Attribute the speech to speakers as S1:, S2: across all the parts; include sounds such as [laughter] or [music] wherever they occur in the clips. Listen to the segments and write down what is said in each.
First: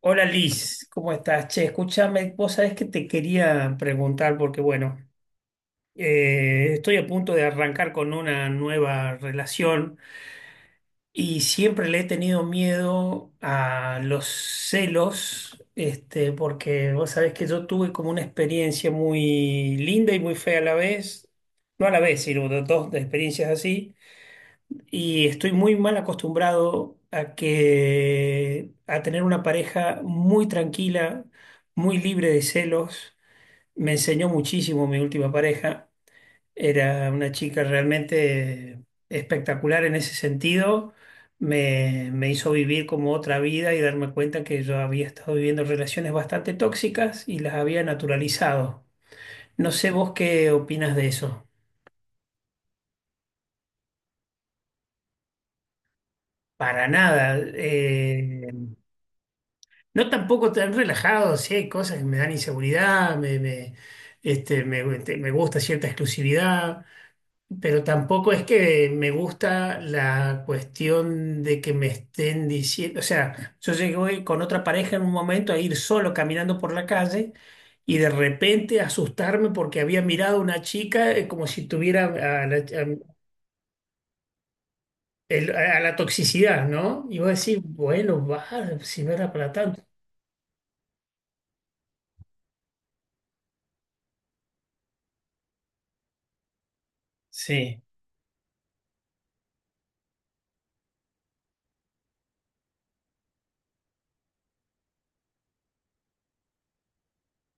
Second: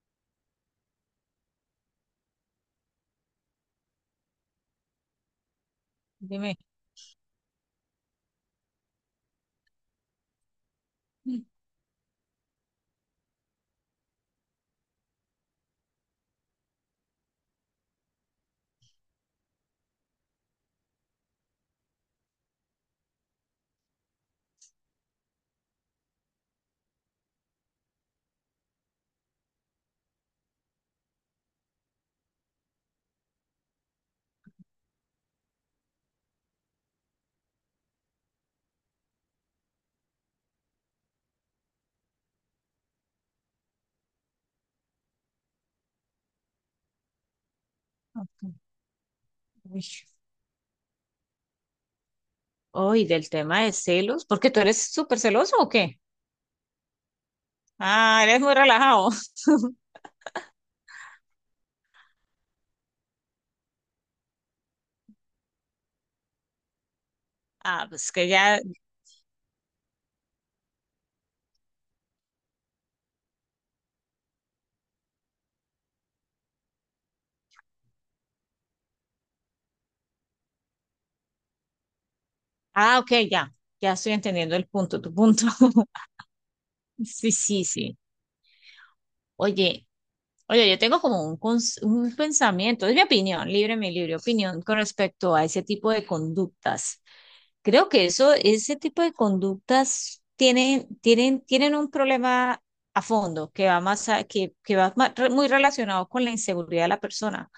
S1: Hola Liz, ¿cómo estás? Che, escúchame, vos sabés que te quería preguntar porque, bueno,
S2: Dime.
S1: estoy a punto de arrancar con una nueva relación y
S2: Mm.
S1: siempre le he tenido miedo a los celos, porque vos sabés que yo tuve como una experiencia muy linda y muy fea a la vez, no a la vez, sino dos experiencias así y estoy muy mal acostumbrado a tener una pareja muy tranquila, muy libre de celos. Me enseñó muchísimo mi última pareja. Era una chica realmente espectacular en ese sentido. Me hizo vivir como otra vida y darme cuenta que yo había estado viviendo relaciones bastante tóxicas y las había
S2: Ok.
S1: naturalizado. No
S2: Uy.
S1: sé vos qué opinas de eso.
S2: ¿Uy, del tema de celos, porque tú eres súper celoso o qué?
S1: Para nada.
S2: Ah, eres muy relajado. [laughs]
S1: No, tampoco tan relajado, sí hay cosas que me dan inseguridad, me, este, me, te- me gusta cierta exclusividad, pero
S2: Ah, pues que
S1: tampoco es
S2: ya.
S1: que me gusta la cuestión de que me estén diciendo, o sea, yo llegué con otra pareja en un momento a ir solo caminando por la calle y de repente asustarme porque había mirado a una chica como si tuviera a la, a
S2: Ah, ok, ya, ya estoy entendiendo el punto, tu punto.
S1: a la
S2: [laughs]
S1: toxicidad, ¿no? Y vos
S2: Sí,
S1: decís,
S2: sí, sí.
S1: bueno, va, si no era para tanto.
S2: Oye, oye, yo tengo como un, un pensamiento, es mi opinión, libre, mi libre opinión con respecto a ese tipo de conductas.
S1: Sí,
S2: Creo que eso, ese tipo de conductas tienen un problema a fondo, que va más que va muy relacionado con la inseguridad de la persona,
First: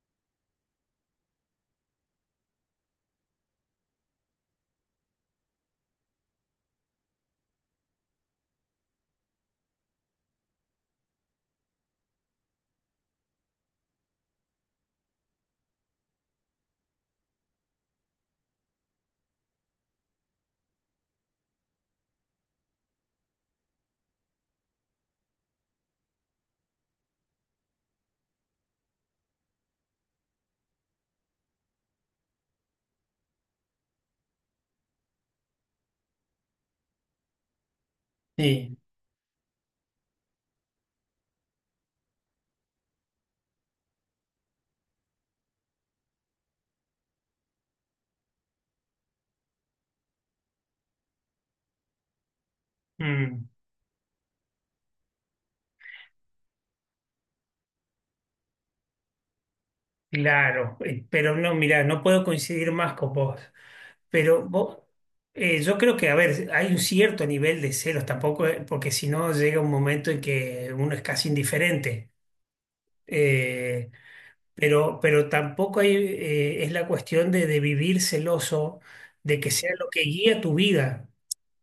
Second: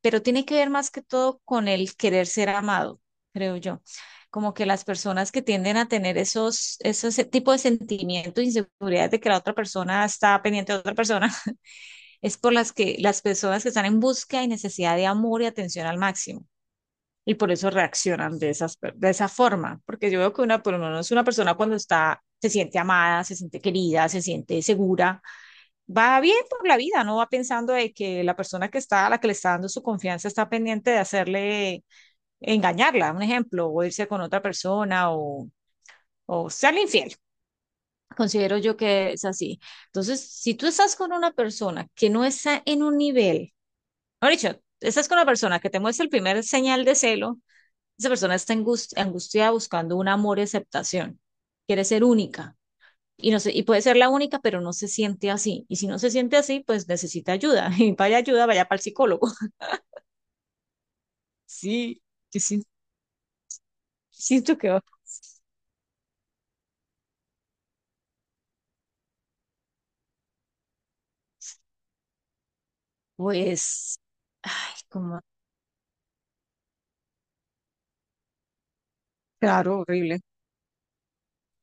S2: pero tiene que ver más que todo con el querer ser amado, creo yo. Como que las personas que tienden a tener esos, esos tipos de sentimientos, inseguridades de que la otra persona está pendiente de otra persona, [laughs] es por las que las personas que están en busca y necesidad de amor y atención al máximo, y por eso reaccionan de esas, de esa forma, porque yo veo que una, por lo menos una persona, cuando está, se siente amada, se siente querida, se siente segura, va bien por la vida, no va pensando de que la persona que está, a la que le está dando su confianza, está pendiente de hacerle, engañarla, un ejemplo, o irse con otra persona, o serle infiel. Considero
S1: sí.
S2: yo que es así. Entonces, si tú estás con una persona que no está en un nivel, no dicho, estás con una persona que te muestra el primer señal de celo, esa persona está angustiada, buscando un amor y aceptación. Quiere ser única. Y no
S1: Mm.
S2: sé, y puede ser la única, pero no se siente así. Y si no se siente así, pues necesita ayuda. [laughs] Y vaya ayuda, vaya para el psicólogo. [laughs]
S1: Claro, pero no, mirá, no
S2: Sí,
S1: puedo
S2: yo sí-
S1: coincidir más con vos. Pero
S2: siento que,
S1: vos, yo creo que, a ver, hay un cierto nivel de celos tampoco, porque si no llega un momento en que uno es casi indiferente. Eh,
S2: pues, ay,
S1: pero,
S2: como,
S1: pero tampoco es la cuestión de, vivir celoso, de que sea
S2: claro,
S1: lo que
S2: horrible.
S1: guía tu vida.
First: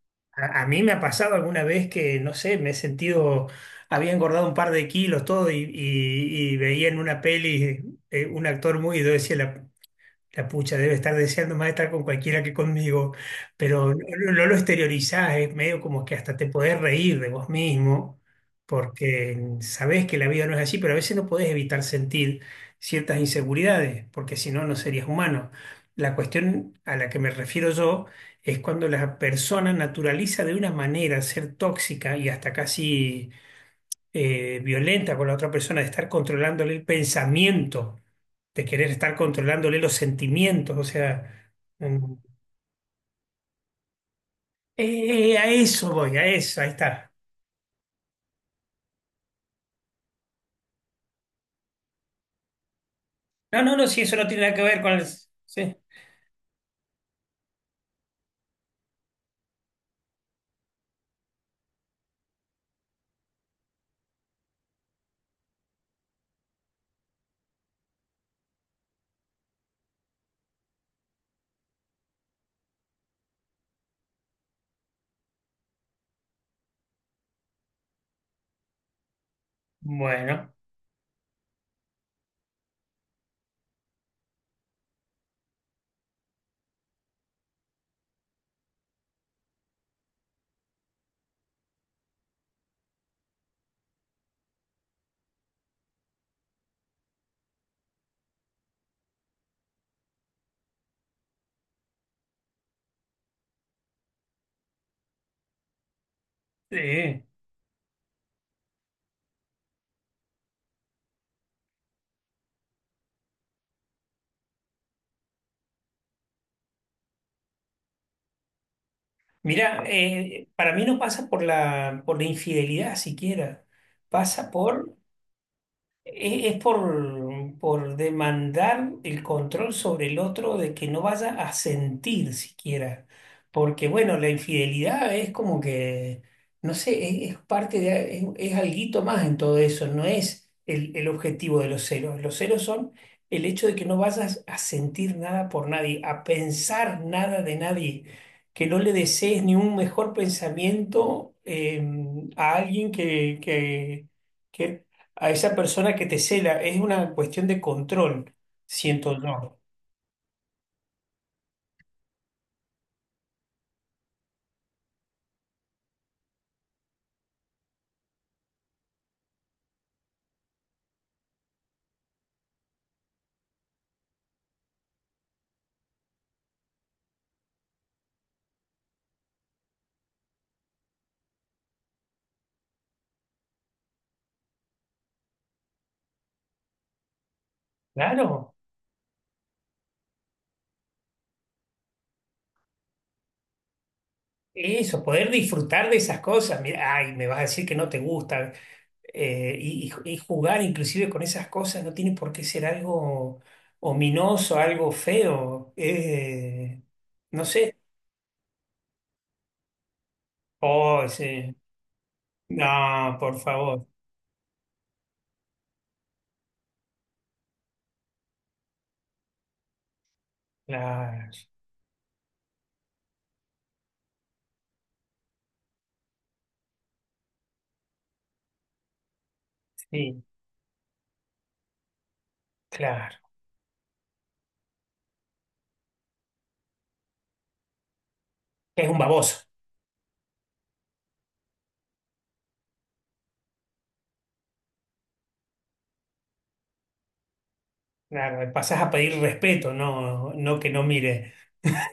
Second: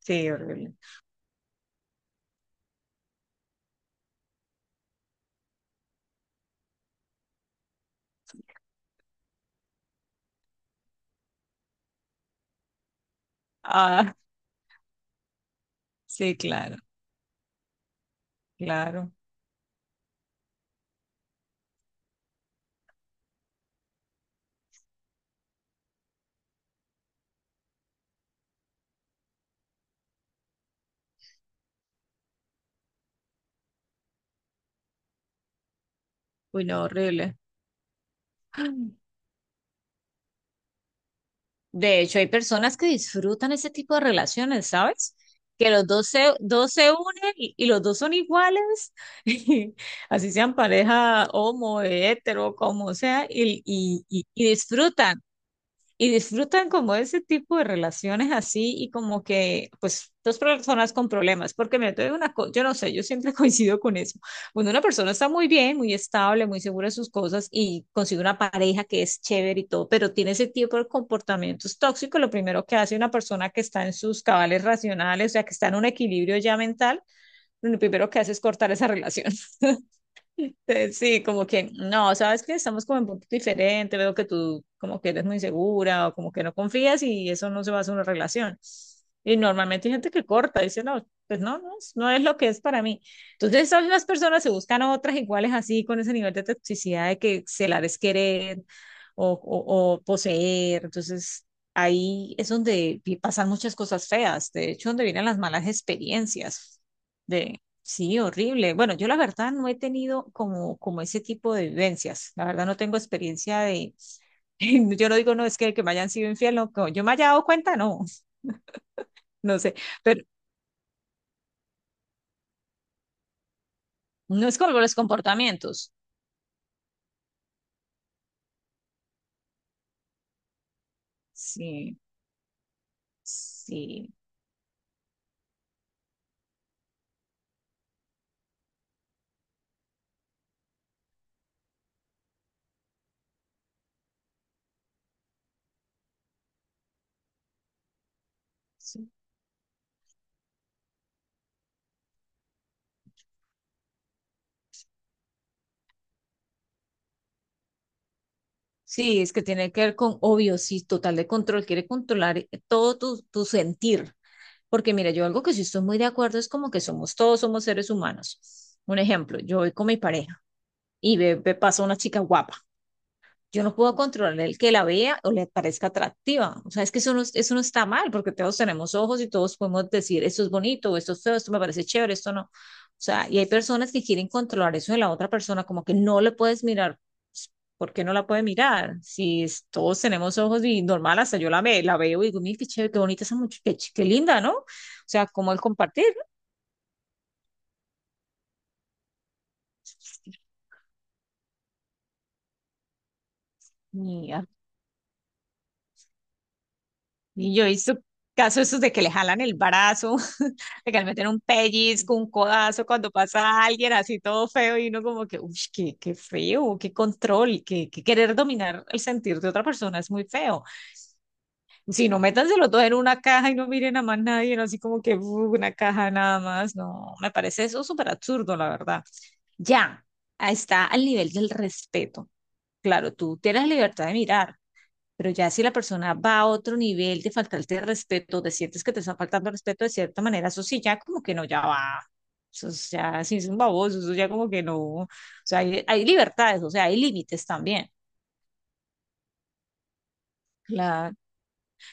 S2: Sí,
S1: A
S2: horrible.
S1: mí me ha pasado alguna vez que, no sé, me he sentido, había engordado un par de kilos, todo, y, y veía en una peli un actor muy, y yo decía, la pucha debe estar deseando más estar con cualquiera que conmigo, pero no,
S2: Ah,
S1: no lo exteriorizás, es medio como que
S2: sí,
S1: hasta te
S2: claro,
S1: podés reír de vos mismo,
S2: claro.
S1: porque sabés que la vida no es así, pero a veces no podés evitar sentir ciertas inseguridades, porque si no, no serías humano. La cuestión a la que me refiero yo es cuando la persona naturaliza de una manera ser tóxica y hasta casi violenta con la otra persona, de estar
S2: Uy,
S1: controlándole
S2: no,
S1: el
S2: horrible.
S1: pensamiento, de querer estar controlándole los sentimientos, o sea,
S2: De
S1: mm,
S2: hecho, hay personas que disfrutan ese tipo de relaciones, ¿sabes?
S1: a
S2: Que
S1: eso voy, a eso, ahí
S2: dos se
S1: está.
S2: unen, y los dos son iguales, [laughs] así sean pareja homo, hetero, como sea,
S1: No,
S2: y
S1: no, no, si eso no tiene nada que ver con el.
S2: disfrutan,
S1: Sí,
S2: y disfrutan como ese tipo de relaciones así y, como que, pues, dos personas con problemas, porque me doy una cosa, yo no sé, yo siempre [laughs] coincido con eso. Cuando una persona está muy bien, muy estable, muy segura de sus cosas, y consigue una pareja que es chévere y todo, pero tiene ese tipo de comportamientos tóxicos, lo primero que hace una persona que está en sus cabales racionales, o sea, que está en un equilibrio ya mental, lo primero que hace es cortar esa relación. [laughs]
S1: bueno,
S2: [laughs] Sí, como que no, sabes que estamos como en punto diferente, veo que tú como que eres muy segura, o como que no confías, y eso no se va a hacer una relación. Y normalmente hay gente que corta, dice, no, pues no, no, no es lo que es para mí. Entonces, son las personas, se buscan otras iguales así, con ese nivel de toxicidad de que celar es querer, o poseer. Entonces, ahí es donde pasan muchas cosas feas, de hecho, donde vienen las malas experiencias.
S1: sí.
S2: Sí, horrible. Bueno, yo la verdad no he tenido como, como ese tipo de vivencias. La verdad no tengo experiencia de, [laughs] yo no digo, no, es que me hayan sido infiel, no, yo me haya dado cuenta, no. [laughs] No sé,
S1: Mira,
S2: pero
S1: para mí no pasa por la infidelidad siquiera,
S2: no
S1: pasa
S2: es como
S1: por
S2: los comportamientos.
S1: es por demandar el control sobre el otro de que no vaya a
S2: Sí,
S1: sentir siquiera. Porque,
S2: sí,
S1: bueno, la infidelidad es como que, no sé, es parte de, es alguito más en todo eso, no es el objetivo de los celos. Los celos son el hecho de que no vayas a sentir nada por nadie, a pensar nada de nadie, que no le
S2: sí.
S1: desees ni un mejor pensamiento a alguien que a esa persona que te cela. Es una cuestión de control, siento
S2: Sí, es que
S1: yo.
S2: tiene que ver con, obvio, sí, total de control, quiere controlar todo tu, tu sentir. Porque mira, yo algo que sí estoy muy de acuerdo es como que somos todos, somos seres humanos. Un ejemplo, yo voy con mi pareja y pasa una chica guapa. Yo no puedo controlar el que la vea o le parezca atractiva. O sea, es que eso no está mal, porque todos tenemos ojos y todos podemos decir, esto es bonito, o esto es feo, esto me parece chévere, esto no. O sea, y hay personas que quieren controlar eso de la otra persona, como que no le puedes mirar. Pues, ¿por qué no la puede
S1: Claro,
S2: mirar? Si es- Todos tenemos ojos y normal, hasta yo la veo y digo, mira, qué chévere, qué bonita esa muchacha, qué, qué linda, ¿no? O
S1: eso,
S2: sea,
S1: poder
S2: como el
S1: disfrutar de
S2: compartir.
S1: esas cosas. Mira, ay, me vas a decir que no te gusta. Y jugar inclusive con esas cosas no tiene por qué ser algo
S2: Y
S1: ominoso, algo feo. No
S2: Y yo he
S1: sé.
S2: visto casos esos de que le jalan el brazo, [laughs] de que le
S1: Oh,
S2: meten un
S1: sí.
S2: pellizco, un codazo cuando
S1: No, por
S2: pasa
S1: favor.
S2: alguien así todo feo, y uno como que, uy, qué, qué feo, qué control, que querer dominar el sentir de otra persona es muy feo.
S1: Claro,
S2: Si no, métanselo todo en una caja y no miren a más nadie, no, así como que "uh, una caja nada más", no, me parece eso súper absurdo, la verdad. Ya,
S1: sí,
S2: ahí está al nivel del respeto. Claro,
S1: claro.
S2: tú tienes libertad de mirar, pero ya si la persona va a otro nivel de faltarte el respeto, te sientes
S1: Es
S2: que
S1: un
S2: te está
S1: baboso.
S2: faltando el respeto de cierta manera, eso sí, ya como que no, ya va. Eso es ya, sí es un baboso, eso ya como que no. O sea, hay libertades, o sea, hay límites también.
S1: Claro, pasás a pedir respeto, no, no que no
S2: Claro.
S1: mire.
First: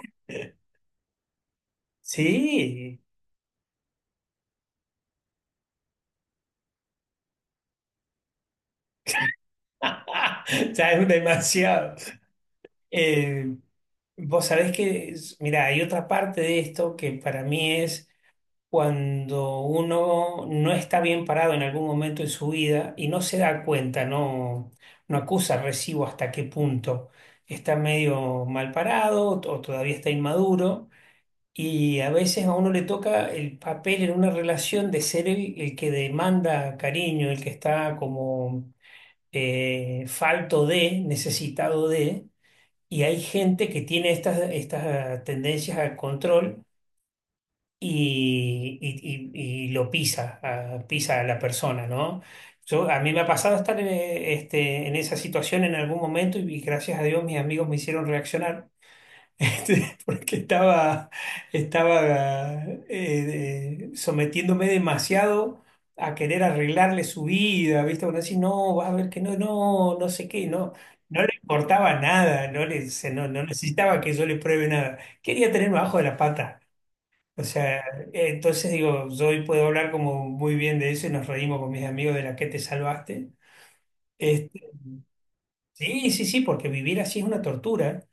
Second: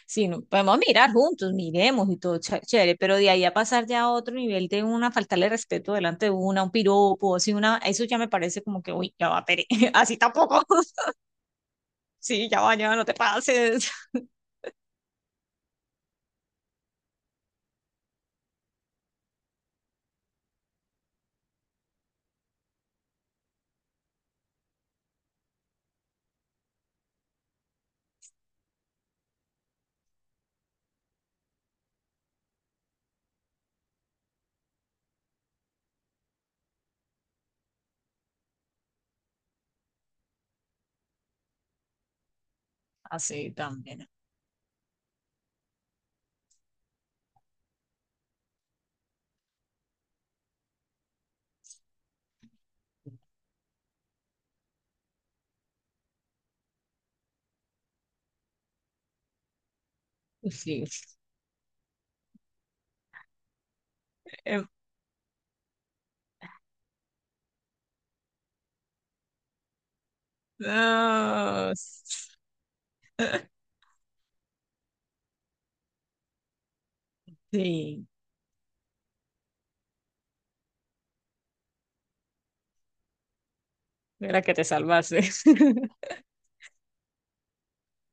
S2: Sí, no, podemos mirar juntos, miremos y todo chévere,
S1: Sí,
S2: pero de ahí a pasar ya a otro nivel de una, faltarle respeto, delante de una, un piropo, así una, eso ya me parece como que, uy, ya va, pere, [laughs] así
S1: [laughs]
S2: tampoco.
S1: ya
S2: [laughs]
S1: demasiado.
S2: Sí, ya va, ya no te
S1: Eh,
S2: pases,
S1: Vos sabés que, mira, hay otra parte de esto que para mí es cuando uno no está bien parado en algún momento en su vida y no se da cuenta, no, no acusa recibo hasta qué punto está medio mal parado o todavía está inmaduro. Y a veces a uno le toca el papel en una relación de ser el que demanda cariño, el que está como falto de, necesitado de, y hay
S2: así
S1: gente que
S2: también,
S1: tiene estas tendencias al control y, y lo pisa, pisa a la persona, ¿no? Yo, a mí me ha pasado estar en esa situación en algún momento y gracias a Dios mis amigos me hicieron reaccionar [laughs] porque
S2: sí.
S1: estaba, estaba eh, sometiéndome
S2: [laughs]
S1: demasiado a querer arreglarle su vida, ¿viste? Bueno, así, no, vas a ver que no, no, no sé qué, no. No le
S2: No.
S1: importaba nada, no
S2: [laughs]
S1: necesitaba que yo le pruebe nada. Quería tenerme abajo de la pata. O sea,
S2: Sí,
S1: entonces digo, yo hoy puedo hablar como muy bien de eso y nos reímos con mis amigos de la que te salvaste.
S2: mira que te
S1: Este,
S2: salvaste.
S1: sí,
S2: [laughs]
S1: sí, sí, porque vivir así es una tortura.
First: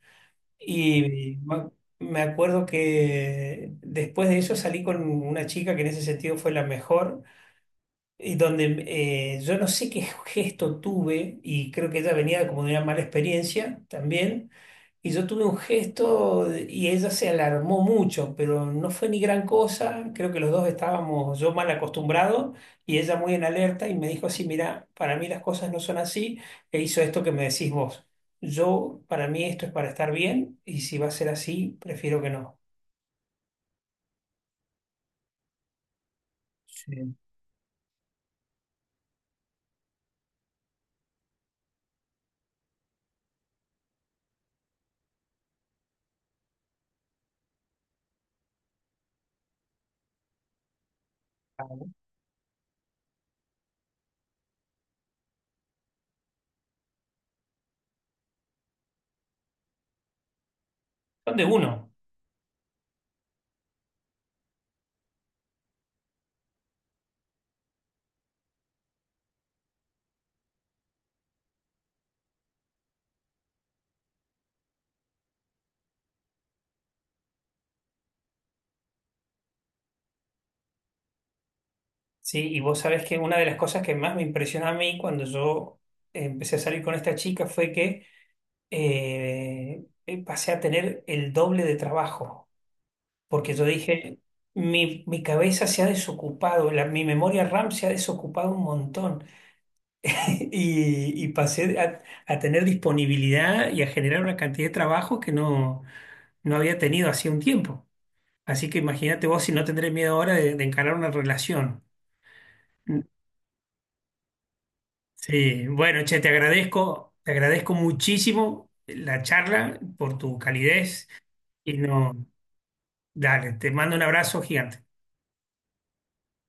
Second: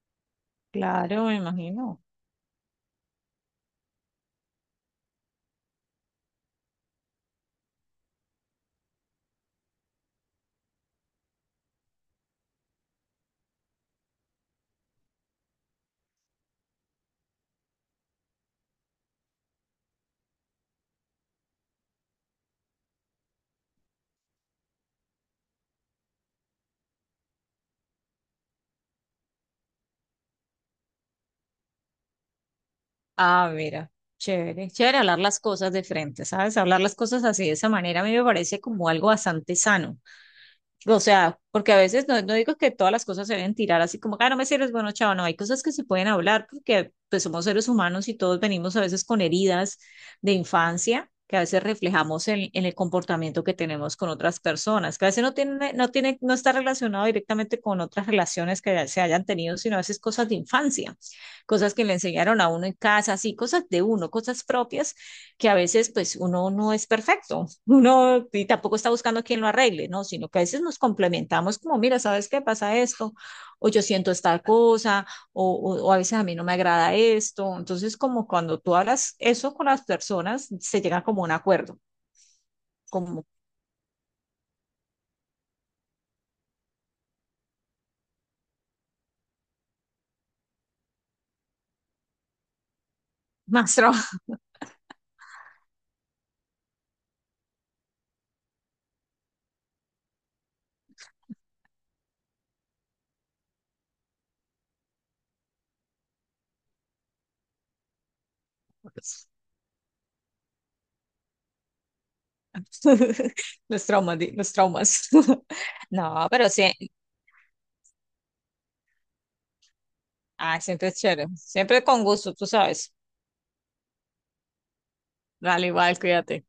S2: Claro, me
S1: Y
S2: imagino.
S1: me acuerdo que después de eso salí con una chica que en ese sentido fue la mejor, y donde yo no sé qué gesto tuve, y creo que ella venía como de una mala experiencia también y yo tuve un gesto y ella se alarmó mucho, pero no fue ni gran cosa. Creo que los dos estábamos yo mal acostumbrados y ella muy en alerta y me dijo así, mira, para mí las cosas no son así e hizo esto que me decís vos. Yo, para mí esto es para estar bien y si va a ser así, prefiero que no.
S2: Ah, mira, chévere, chévere hablar las cosas de frente, ¿sabes? Hablar las
S1: Sí.
S2: cosas así de esa manera a mí me parece como algo bastante sano. O sea, porque a veces no, no digo que todas las cosas se deben tirar así como, ah, no me sirves, bueno, chao, no, hay cosas que se pueden hablar, porque pues somos seres humanos y todos venimos a veces con heridas de infancia, que a veces
S1: Claro.
S2: reflejamos en el comportamiento que tenemos con otras personas, que a veces no tiene, no está relacionado directamente con otras relaciones que se hayan tenido, sino a veces cosas de infancia,
S1: Son de
S2: cosas que
S1: uno,
S2: le enseñaron a uno en casa, así, cosas de uno, cosas propias, que a veces pues uno no es perfecto, [laughs] uno y tampoco está buscando a quien lo arregle, ¿no? Sino que a veces nos complementamos como, mira, ¿sabes qué pasa esto? O yo siento esta cosa, o a veces a mí no me agrada esto. Entonces, como cuando tú hablas eso con las personas, se llega como a un acuerdo,
S1: ¿sí? Y vos sabés que
S2: como
S1: una de las cosas que más me impresionó a mí cuando yo empecé a salir con esta chica fue que pasé a tener el doble de trabajo, porque yo
S2: más traumas,
S1: dije, mi cabeza se ha desocupado, la- mi memoria RAM se ha desocupado un montón [laughs] y pasé a, tener disponibilidad y a generar una cantidad de trabajo que no había tenido hacía un tiempo. Así que imagínate vos
S2: [laughs]
S1: si no tendré miedo ahora de, encarar una relación.
S2: los traumas, los traumas. [laughs]
S1: Sí, bueno, che,
S2: No,
S1: te
S2: pero sí,
S1: agradezco, te agradezco muchísimo la charla por tu
S2: ah, siempre es
S1: calidez
S2: chévere,
S1: y
S2: siempre con
S1: no,
S2: gusto, tú sabes.
S1: dale, te mando un abrazo gigante.
S2: Dale, igual, cuídate.